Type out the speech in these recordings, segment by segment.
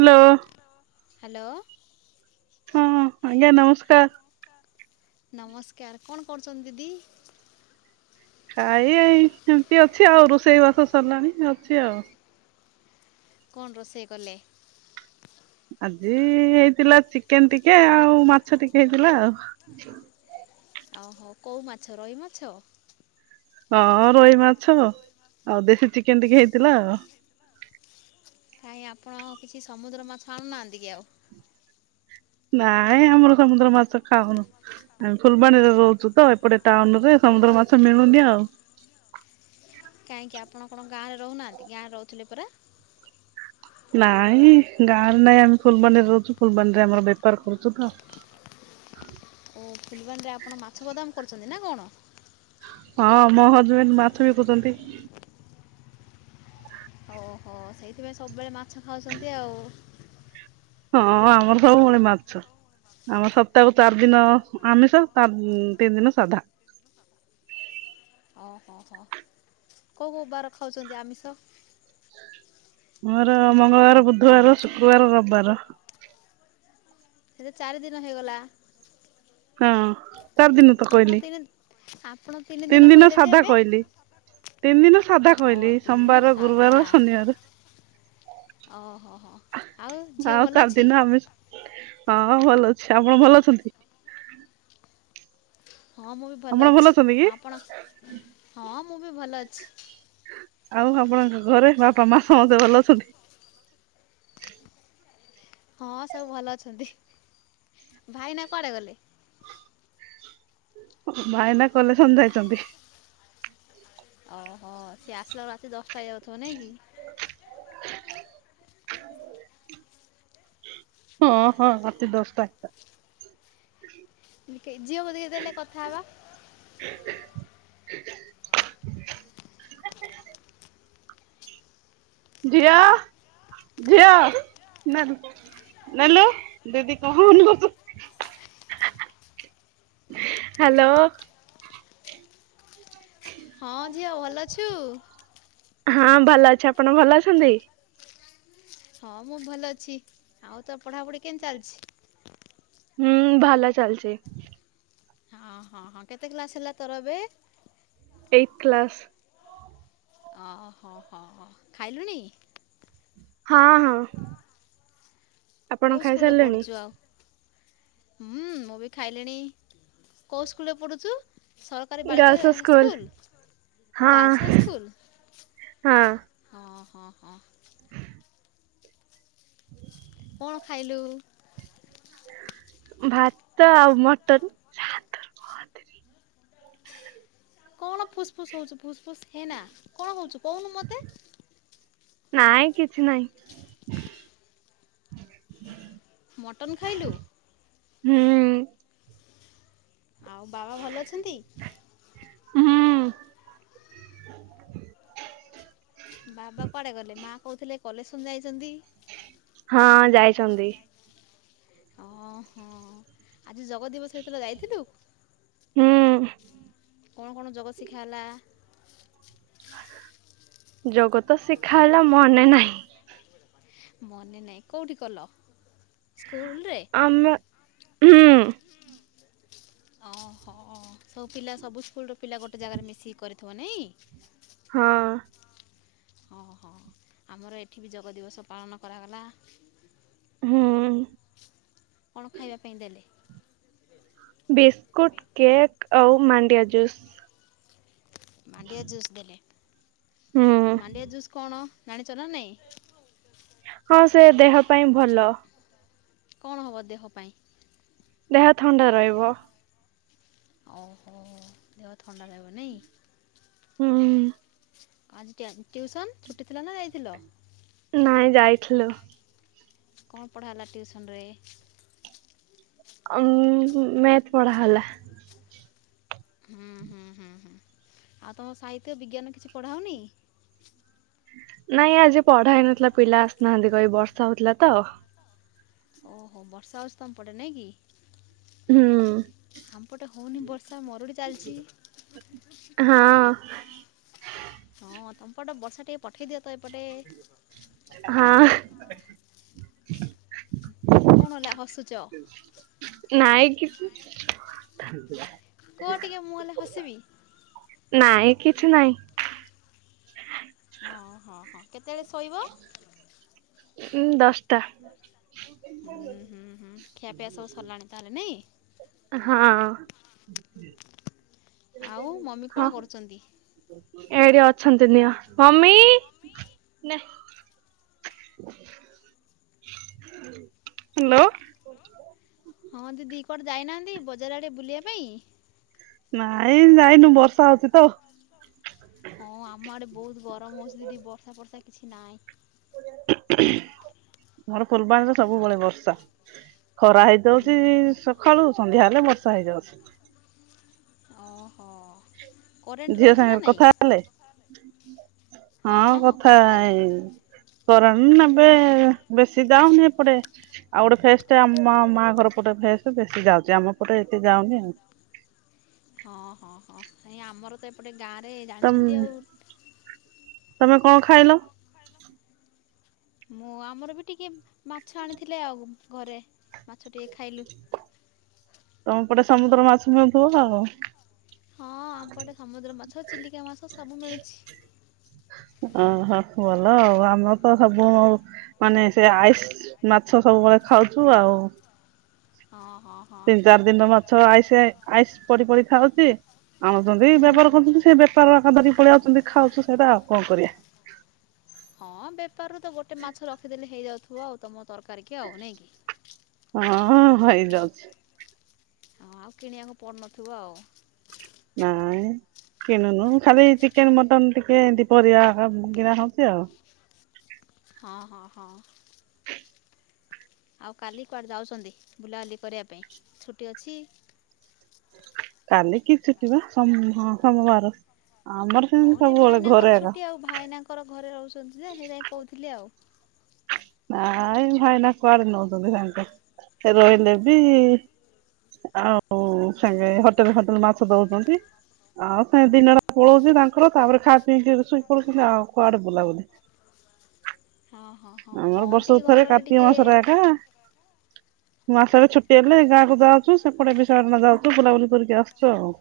Hello. Hello. ହଁ ଆଜ୍ଞା ନମସ୍କାର। ନମସ୍କାର କଣ କରୁଚନ୍ତି ଦିଦି? ଖାଇ ଆଇ ଏମତି ଅଛି ଆଉ ରୋଷେଇ ବାସ ସରିଲାଣି ଅଛି ଆଉ। କଣ ରୋଷେଇ କଲେ? ଆଜି ହେଇଥିଲା ଚିକେନ ଟିକେ ଆଉ ମାଛ ଟିକେ ହେଇଥିଲା ଆଉ। ଆଉ ହଉ କୋଉ ମାଛ ରହି ମାଛ? ହଁ ରୋହି ମାଛ ଆଉ ଦେଶୀ ଚିକେନ୍ ଟିକେ ହେଇଥିଲା। କାଇଁ ଆପଣ କିଛି ସମୁଦ୍ର ମାଛ ଆଣୁନାହାନ୍ତି କି ଆଉ? ନାଇଁ ଆମର ସମୁଦ୍ର ମାଛ ଖାଉନୁ। ଆମେ ଫୁଲବାଣୀରେ ରହୁଚୁ ତ ଏପଟେ ଟାଉନ୍ ରେ ସମୁଦ୍ର ମାଛ ମିଳୁନି ଆଉ। କାହିଁକି ଆପଣ କଣ ଗାଁରେ ରହୁନାହାନ୍ତି ଗାଁରେ ରହୁଥୁଲେ ପରା। ନାଇଁ ଗାଁରେ ନାଇଁ ଆମେ ଫୁଲବାଣୀରେ ରହୁଚୁ ଫୁଲବାଣୀରେ ଆମର ବେପାର କରୁଚୁ ତ। ଓ ଫୁଲବାଣୀରେ ଆପଣ ମାଛ ଗୋଦାମ କରୁଛନ୍ତି ନାଁ କଣ? ହଁ ମୋ ହଜବେଣ୍ଡ୍ ମାଛ ବିକୁଚନ୍ତି। ହ ହୋ ସେଇଥିପାଇଁ ସବୁବେଳେ ମାଛ ଖାଉଛନ୍ତି ଆଉ। ହଁ ଆମର ସବୁବେଳେ ମାଛ। ଆମର ସପ୍ତାହକୁ ଚାରି ଦିନ ଆମିଷ ତା ତିନି ଦିନ ସାଧା। ଓହୋ କୋଉ କୋଉ ବାର ଖାଉଚନ୍ତି ଆମିଷ? ମୋର ମଙ୍ଗଳବାର ବୁଧବାର ଶୁକ୍ରବାର ରବାର। ସେ ତ ଚାରି ଦିନ ହେଇଗଲା। ହଁ ଚାରି ଦିନ ତ ଆପଣ କହିଲି ତିନି ଆପଣ ତିନି ଦିନ କହିଲେ ଯେ ସାଧା ଏବେ କହିଲି। ତିନି ଦିନ ସାଧା ଓ କହିଲି ତିନି ଦିନ ସୋମବାର ସାଧା ଗୁରୁବାର ଶନିବାର। ଓହୋ ହୋ ଆଉ ଝିଅ ଭଲ ଚାରି ଅଛି? ଦିନ ଆମିଷ। ହଁ ଭଲ ଅଛି ଆପଣ ଭଲ ଅଛନ୍ତି? ହଁ ମୁଁ ବି ଆପଣ ଭଲ ଅଛନ୍ତି ଅଛି କି? ଆପଣ ହଁ ମୁଁ ବି ଭଲ ଅଛି। ଆଉ ଆପଣଙ୍କ ଘରେ ବାପା ମା ସମସ୍ତେ ଭଲ ଅଛନ୍ତି? ହଁ ସବୁ ଭଲ ଅଛନ୍ତି ଭାଇନା କୁଆଡ଼େ ଗଲେ? ଭାଇନା କଲେସନ୍ ଯାଇଚନ୍ତି। ଅହ ସିଏ ଆସିଲା ଅଳୁ ରାତି ଦଶଟା ଯାଉଥୁବ ନାଇଁ କି? [unintelligible] ହଁ ହଁ ରାତି ଦଶଟା ଏକା। ମୁଁ ଲି କେଇ ଝିଅକୁ ଟିକେ ଦେଲେ କଥା ହେବା। ଝିଅ ଝିଅ ନେଲୁ। ନେଲୁ ଦିଦି କହୁନୁ। ହାଲୋ। ହଁ ଝିଅ ଭଲ ଅଛୁ? ହଁ ଭଲ ଅଛି ଆପଣ ଭଲ ଅଛନ୍ତି? ହଁ ମୁଁ ଭଲ ଅଛି ଆଉ ତୋର ପଢ଼ାପଢ଼ି କେଁ ଚାଲିଚି? ହୁଁ ଭଲ ଚାଲଚି। ଅଁ ହଁ ହଁ କେତେ କ୍ଲାସ୍ ହେଲା ତୋର ଏବେ? ଏଇ କ୍ଲାସ୍। ଅ ହ ହ ହ ଖାଇଲୁଣି? ହଁ ହଁ। ଆପଣ କଉ ସ୍କୁଲ୍ ରେ ଖାଇସାରିଲେଣି? ପଢ଼ୁଚୁ ଆଉ? ହୁଁ ମୁଁ ବି ଖାଇଲିଣି କୋଉ ସ୍କୁଲ୍ ରେ ପଢ଼ୁଚୁ? ସରକାରୀ ବାଳିକା girls school school girls high ହଁ ସ୍କୁଲ୍? ହଁ ହଁ ହଁ ହଁ। କଣ ଖାଇଲୁ? ଭାତ ଆଉ ମଟନ୍। କଣ ଫୁସ୍ ଫୁସ୍ ହଉଚୁ ଫୁସ୍ ଫୁସ୍ ହେନା କଣ ହଉଚୁ କହୁନୁ ମତେ। ନାଇଁ କିଛି ନାଇଁ। ମଟନ୍ ଖାଇଲୁ? ହୁଁ ଆଉ ବାବା ଭଲ ଅଛନ୍ତି? ହୁଁ ବାବା କୁଆଡେ ଗଲେ ମା କହୁଥିଲେ କଲେକସନ ଯାଇଛନ୍ତି? ହଁ ଯାଇଛନ୍ତି। ଓଁ ହଁ ଆଜି ଜଗ ଦିବସ ଏତେବେଳେ ଯାଇଥିଲୁ? ହୁଁ କଣ କଣ ଯୋଗ ଶିଖା ହେଲ? ଜଗତ ଶିଖା ହେଲା ମନେ ନାହିଁ। ମନେ ନାଇଁ କୋଉଠି କଲ? ସ୍କୁଲରେ? ଆମେ ହୁଁ ଓହୋ ସବୁ ପିଲା ସବୁ ସ୍କୁଲର ପିଲା ଗୋଟେ ଜାଗାରେ ମିଶିକି କରିଥିବ ନାଇଁ? ହଁ ହଁ ହଁ ଆମର ଏଠି ବି ଯୋଗ ଦିବସ ପାଳନ କରାଗଲା। ହୁଁ କଣ ଖାଇବା ପାଇଁ ଦେଲେ? ବିସ୍କୁଟ୍ କେକ୍ ଆଉ ମାଣ୍ଡିଆ ଜୁସ୍। ମାଣ୍ଡିଆ ଜୁସ୍ ଦେଲେ ହୁଁ ମାଣ୍ଡିଆ ଜୁସ୍ କଣ ଜାଣିଛ ନା ନାଇଁ? ହଁ ସେ ଦେହ ପାଇଁ ଭଲ। କଣ ହବ ଦେହ ପାଇଁ? ଦେହ ଥଣ୍ଡା ରହିବ। ଓହୋ ଦେହ ଥଣ୍ଡା ରହିବ ନାଇ? ହୁଁ ଆଜି ଟିଉସନ୍ ଛୁଟି ଥିଲା ନା ଯାଇଥିଲ? ନାଇଁ ଯାଇଥିଲୁ। କଣ ପଢ଼ା ହେଲା ଟିଉସନ୍ ରେ? ଉ ମେଥ ପଢ଼ା ହେଲା। ହୁଁ ହୁଁ ହୁଁ ହୁଁ ଆଉ ତୁମ ସାହିତ୍ୟ ବିଜ୍ଞାନ କିଛି ପଢ଼ାଉନି? ନାଇଁ ଆଜି ପଢା ହେଇନଥିଲା ପିଲା ଆସିନାହାନ୍ତି କହି ବର୍ଷା ହଉଥିଲା ତ। ଓହୋ ବର୍ଷା ହେଉଷ ତମ ପଟେ ନାଇଁ କି? ହୁଁ ଆମ୍ପଟେ ହେଉନି ବର୍ଷା ମରୁଡ଼ି ଚାଲିଛି। ହଁ ହଁ ତମପଟେ ବର୍ଷା ଟିକେ ପଠେଇ ଦିଅ ତ ଏପଟେ। ହଁ କଣ ହେଲା ହସୁଚ? ନାଇଁ କିଛି କୁହ ଟିକେ ମୁଁ ହେଲେ ହସିବି? ନାଇଁ କିଛି ନାଇଁ। ଓହୋ ହଁ କେତେବେଳେ ଶୋଇବ? ଉଁ ଦଶଟା ହୁଁ ହୁଁ ହୁଁ ଖିଆପିଆ ସବୁ ସରିଲାଣି ତାହେଲେ ନାଇଁ? ହଁ ଆଉ ମମି ହଁ କଣ କରୁଛନ୍ତି? ଏଇଠି ଅଛନ୍ତି ନିଅ ମମି [unintelligible] ହ୍ୟାଲୋ ହଁ ଦିଦି କୁଆଡେ ଯାଇନାହାନ୍ତି ବଜାର ଆଡ଼େ ବୁଲିବା ପାଇଁ? ନାଇଁ ଯାଇନୁ ବର୍ଷା ହଉଛି ତ। ହଁ ଆମ ଆଡ଼େ ବହୁତ ଗରମ ହେଉଛି ଦିଦି ବର୍ଷା ଫର୍ଷା କିଛି ନାହିଁ। ମୋର [unintelligible] ସବୁବେଳେ ବର୍ଷା। ଖରା ହେଇଯାଉଛି ହୁଁ ସକାଳୁ ସନ୍ଧ୍ୟା ହେଲେ ବର୍ଷା ହେଇଯାଉଛି। ଓହୋ କରେଣ୍ଟ ଝିଅ ରହୁଛି ନା ସାଙ୍ଗରେ ନାଇଁ? କଥା ହେଲେ? ହଁ କଥା ଏଇ କରଣ ଏବେ ବେଶୀ ଦାଉନି [unintelligible] ଏପଡେ ଆଉ ଗୋଟେ ଫେସ ଟେ ଆମ ମା ଘର ପଟେ ଫେସ୍ ବେଶୀ ଯାଉଛି ଆମ ପଟେ ଏତେ ଯାଉନି ଆଉ। ହଁ ହଁ ହଁାଇ ଆମର ତ ଏପଟେ ଗାଁରେ ତମ ଜାଣିଛନ୍ତି ଆଉ। ତମେ କଣ ଖାଇଲ? ମୁଁ ଆମର ବି ଟିକିଏ ମାଛ ଆଣିଥିଲି ଆଉ ଘରେ ମାଛ ଟିକେ ଖାଇଲୁ। ତମ ପଟେ ସମୁଦ୍ର ମାଛ ମିଳୁଉଥିବ ଆଉ। ହଁ ଆମପଟେ ସମୁଦ୍ର ମାଛ ଚିଲିକା ମାଛ ସବୁ ମିଳୁଛି। ଅହ ଭଲ ଆଉ ଆମର ତ ସବୁ ଆଉ ମାନେ ସେ ଆଇସ ମାଛ ସବୁବେଳେ ଖାଉଛୁ ଆଉ। ହଁ ହଁ ତିନି ଚାରି ଦିନ ମାଛ ଆଇ ଆଇସ ପଡି ପଡି ଖାଉଥିବେ ଆଣୁଛନ୍ତି ହୁଁ। ବେବହାର କରୁଛନ୍ତି ସେ ାର କାିକ ପଳଆାଉଛନ୍ତି ଖାଉୁ ସେଇଟା ଆଉ କଣ କରିବା। ହଁ ବେପାରରୁ ତ ଗୋଟେ ମାଛ ରଖିଦେଲେ ହେଇଯାଉଥିବ ଆଉ ତମ ତରକାରୀ କି ଆଉ ନାଇଁ କି? ହଁ ହେଇଯାଉଛି। ହଁ ଆଉ କିଣିବାକୁ ପଡ଼ୁନଥିବ ଆଉ? ନାହିଁ କିଣୁନୁ ଖାଲି ଚିକେନ ମଟନ ଟିକେ ଦିପରିଆ କିଣା ଖାଉଛି ଆଉ। ହଁ ହଁ ହଁ ଆଉ କାଲି କୁଆଡ଼େ ଯାଉଛନ୍ତି ବୁଲାବୁଲି କରିବା ପାଇଁ ଛୁଟି ଅଛି। କାଲି କି ଛୁଟିବାଁ ସୋମବାର। ଆମର ହଁ ସେମିତି ନାଇଁ ସବୁବେଳେ ଘରେ ଭାଇନାଙ୍କର ଏକା ଛୁଟି ଆଉ ଭାଇନାଙ୍କର ଘରେ ରହୁଛନ୍ତି ଯେ ସେଇପାଇ କହୁଥିଲି ଆଉ। ନାଇଁ ଭାଇନା କୁଆଡେ ନଉଛନ୍ତି ତାଙ୍କ ସେ ରହିଲେ ବି ଆଉ ସାଙ୍ଗେ ହୋଟେଲ ଫୋଟେଲ ମାଛ ଦଉଛନ୍ତି। ଆଉ ସେ ଦିନ ଟା ପଳଉଛି ତାଙ୍କର ତାପରେ ଖାଇ ପିଇକି ଶୋଇ ପଡଉଛନ୍ତି। ଆଉ କୁଆଡେ ବୁଲାବୁଲି ଓଁ ହଁ ହଁ ଆମର ହଁ ବର୍ଷ ଟିକେ ଘରେ ଥରେ ରହିଲେ କାର୍ତ୍ତିକ ଟିକେ ମାସଟା ଏକା ମୁଁ ଆସେ ଛୁଟି ହେଲେ ଗାଁକୁ ଯାଉଛୁ ସେପଟେ ବିଶାଖାପାଟଣା ଯାଉଛୁ ବୁଲାୁଲି କରିକି ଆସୁ ଆଉ।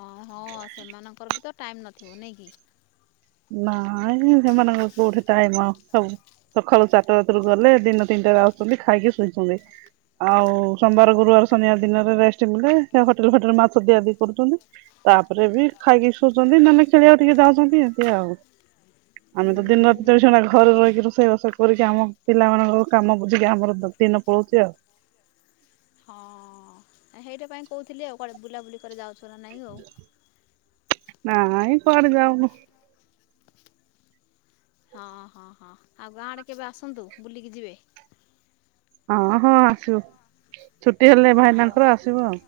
ହଁ, ହଁ ସେମାନଙ୍କର ବି ତ ଟାଇମ୍ ନଥିବ ନାଇଁ କି। ନାଇ, ସେମାନଙ୍କର କୋଉଠି ଟାଇମ ହବ, ସବୁ ସକାଳୁ ଚାରିଟା ରାତିରୁ ଗଲେ ଦିନ ତିନିଟାାରେ ଆସୁଛନ୍ତି ଖାଇକି ଶୋଇଛନ୍ତି। ଆଉ ସୋମବାର ଗୁରୁବାର ଶନିବାର ଦିନରେ ରେଷ୍ଟ ନେଲେ, ହୋଟେଲ ଫୋଟେଲ ମାଛ ଦିଆ ଦୁଇ କରୁଛନ୍ତି। ତାପରେ ବି ଖାଇକି ଶୋଉଛନ୍ତି ନହେଲେ ଖେଳିବାକୁ ଟିକେ ଯାଉଛନ୍ତି, ଏମିତି ଆଉ। ହୁଁ ଆମେ ତ ଦିନ ହୁଁ ରାତି ହୁଁ ଚଵିଶ ଘଣ୍ଟା ଘରେ ରହିକି ରୋଷେଇ ବାସ କରିକି ଆମ ପିଲାମାନଙ୍କର କାମ ବୁଝିକି ଆମର ଦିନ ପଳୁଛି ଆଉ। ହଁ -ସେଇଟା ପାଇଁ କହୁଥିଲି ଆଉ କୁଆଡ଼େ ବୁଲାବୁଲି କରି ଯାଉଛ ନା ନାଇଁ ଆଉ? ନାଇ କୁଆଡେ ଯାଉନ। ହଁ, ହଁ, ହଁ ଆଉ ଗାଁଆଡ଼େ କେବେ ଆସନ୍ତୁ, ବୁଲିକି ଯିବେ। ହଁ, ହଁ, ଆସିବୁ ଛୁଟି ହେଲେ ଭାଇ ହଁ ନାଙ୍କର ଆସିବୁ ଆଉ।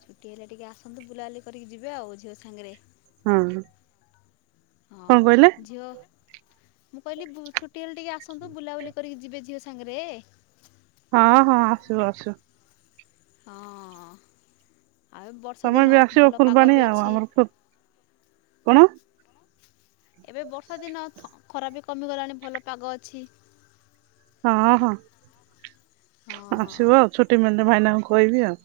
ଛୁଟି ହେଲେ ଟିକେ ଆସନ୍ତୁ ବୁଲାବୁଲି କରିକି ଯିବେ ଆଉ ଝିଅ ସାଙ୍ଗରେ। ହଁ ହଁ, କଣ କହିଲେ ଝିଅ ମୁଁ କହିଲି ଛୁଟି ହେଲେ ଟିକେ ଆସନ୍ତୁ ବୁଲାବୁଲି କରିକି ଯିବେ ଝିଅ ସାଙ୍ଗରେ। ହଁ, ହଁ ଆସୁ ଆସୁ। ହଁ, ଆଉ ବର୍ଷା ତମେ ଦିନ ବି ଆସିବ ଭଲ ପାଗ ଫୁଲବାଣୀ ବି ଆଉ ଅଛି। ଆମର ଫୁ କଣ? ଏବେ ବର୍ଷା ଦିନ ଖରାଵି କମିଗଲାଣି ଭଲ ପାଗ ଅଛି। ହଁ, ହଁ ହଁ ଆସିବ ଆଉ ଛୁଟି ମିଳିଲେ ଭାଇନାଙ୍କୁ କହିବି ଆଉ।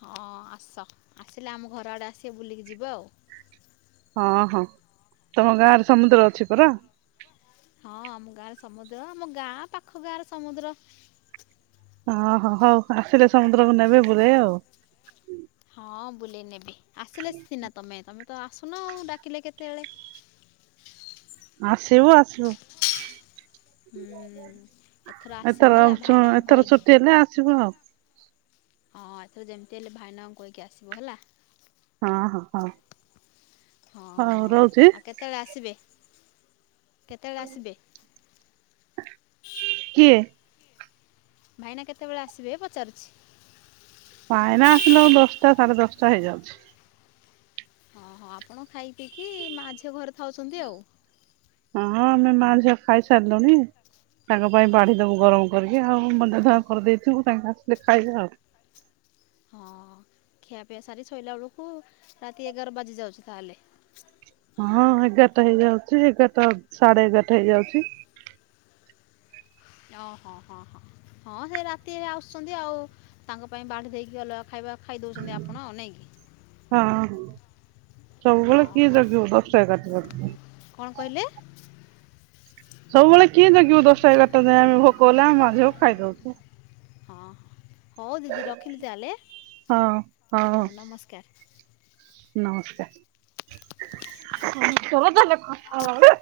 ହଁ ଆସ, ଆସିଲେ ଆମ ଘର ଆଡ଼େ ଆସିବେ ବୁଲିକି ଯିବ ଆଉ। ହଁ, ହଁ ତମ ଗାଁରେ ସମୁଦ୍ର ଅଛି ପରା? ହଁ ଆମ ଗାଁରେ ସମୁଦ୍ର ଆମ ଗାଁ ପାଖ ଗାଁର ସମୁଦ୍ର। ହଁ ହଁ ହୋଉ, ଆସିଲେ ସମୁଦ୍ରକୁ ନେବେ ଵୁଲେଇ ଆଉ। ହଁ ବୁଲେଇ ନେବି, ଆସିଲେ ସିନା ତମେ ତମେ ତ ଆସୁନ ଆଉ ଡାକିଲେ କେତେବେଳେ। ଆସିବୁ, ଆସିବୁ। [unintelligible] ହୁଁ ଏଥର ଆସିବ ହେଲା ଭାଇନାଙ୍କୁ ଏଥର କହିକି। ଛୁଟି ହେଲେ ଆସିବୁ ଆଉ ହଁ, ଏଥର ଯେମିତି ହେଲେ ଭାଇନାଙ୍କୁ କହିକି ଆସିବ ହେଲା। ହଁ, ହଁ, ହଁ। ହଁ, ଆଉ କେତେବେଳେ ଆସିବେ, କେତେବେଳେ ଆସିବେ? କିଏ ଭାଇନା କେତେବେଳେ ଆସିବେ ପଚାରୁଛି। କାଇନା ଆସିଲା କୁ ଦଶଟା ସାଢେ ଦଶଟା ହେଇଯାଉଛି। ହଁ, ହଁ ଆପଣ ଖାଇ ପିଇକି ମା ଝିଅ ଘରେ ଥାଉଛନ୍ତି ଆଉ। ହଁ, ଆମେ ମା ଝିଅ ଖାଇ ସାରିଲୁଣି। ତାଙ୍କ ପାଇଁ ବାଢି ଦବୁ ଗରମ କରିକି ଆଉ ମନେ ଧ କରିଦେଇଥିବୁ ତାଙ୍କ ଆସିଲେ ଖାଇବା ଆଉ। ହଁ ଖିଆପିଆ ସାରି ଶୋଇଲା ବେଳକୁ ରାତି ଏଗାର ବାଜି ଯାଉଛି ତାହେଲେ? ହଁ ଏଗାରଟା ହେଇଯାଉଛି ଏଗାରଟା ସାଢେ ହେଇଯାଉଛି। ଓହୋ ହ ହୋ ହଁ ସେ ରାତି ଆସୁଛନ୍ତି ଆଉ ତାଙ୍କ ପାଇଁ ବାଢି ଦେଇକି ଅଲଗା ଖାଇବା ଖାଇ ଦେଉଛନ୍ତି ଆପଣ ଆଉ ନେଇକି? ହଁ। ସବୁବେଳେ କିଏ ଜଗିବ ଦଶ ଏଗାରଟା ରାତି। କଣ କହିଲେ? ସବୁବେଳେ କିଏ ଜଗିବ ଦଶଟା ଏଗାରଟା ଯାଏ ଆମେ ଭୋକ ହେଲେ ଆମେ ମାଝିଅ ଖାଇଦଉଛୁ। ହଁ, ହଉ ଦିଦି ରଖିଲି ତାହେଲେ ହଁ ହଁ ହଉ ନମସ୍କାର। [unintelligible]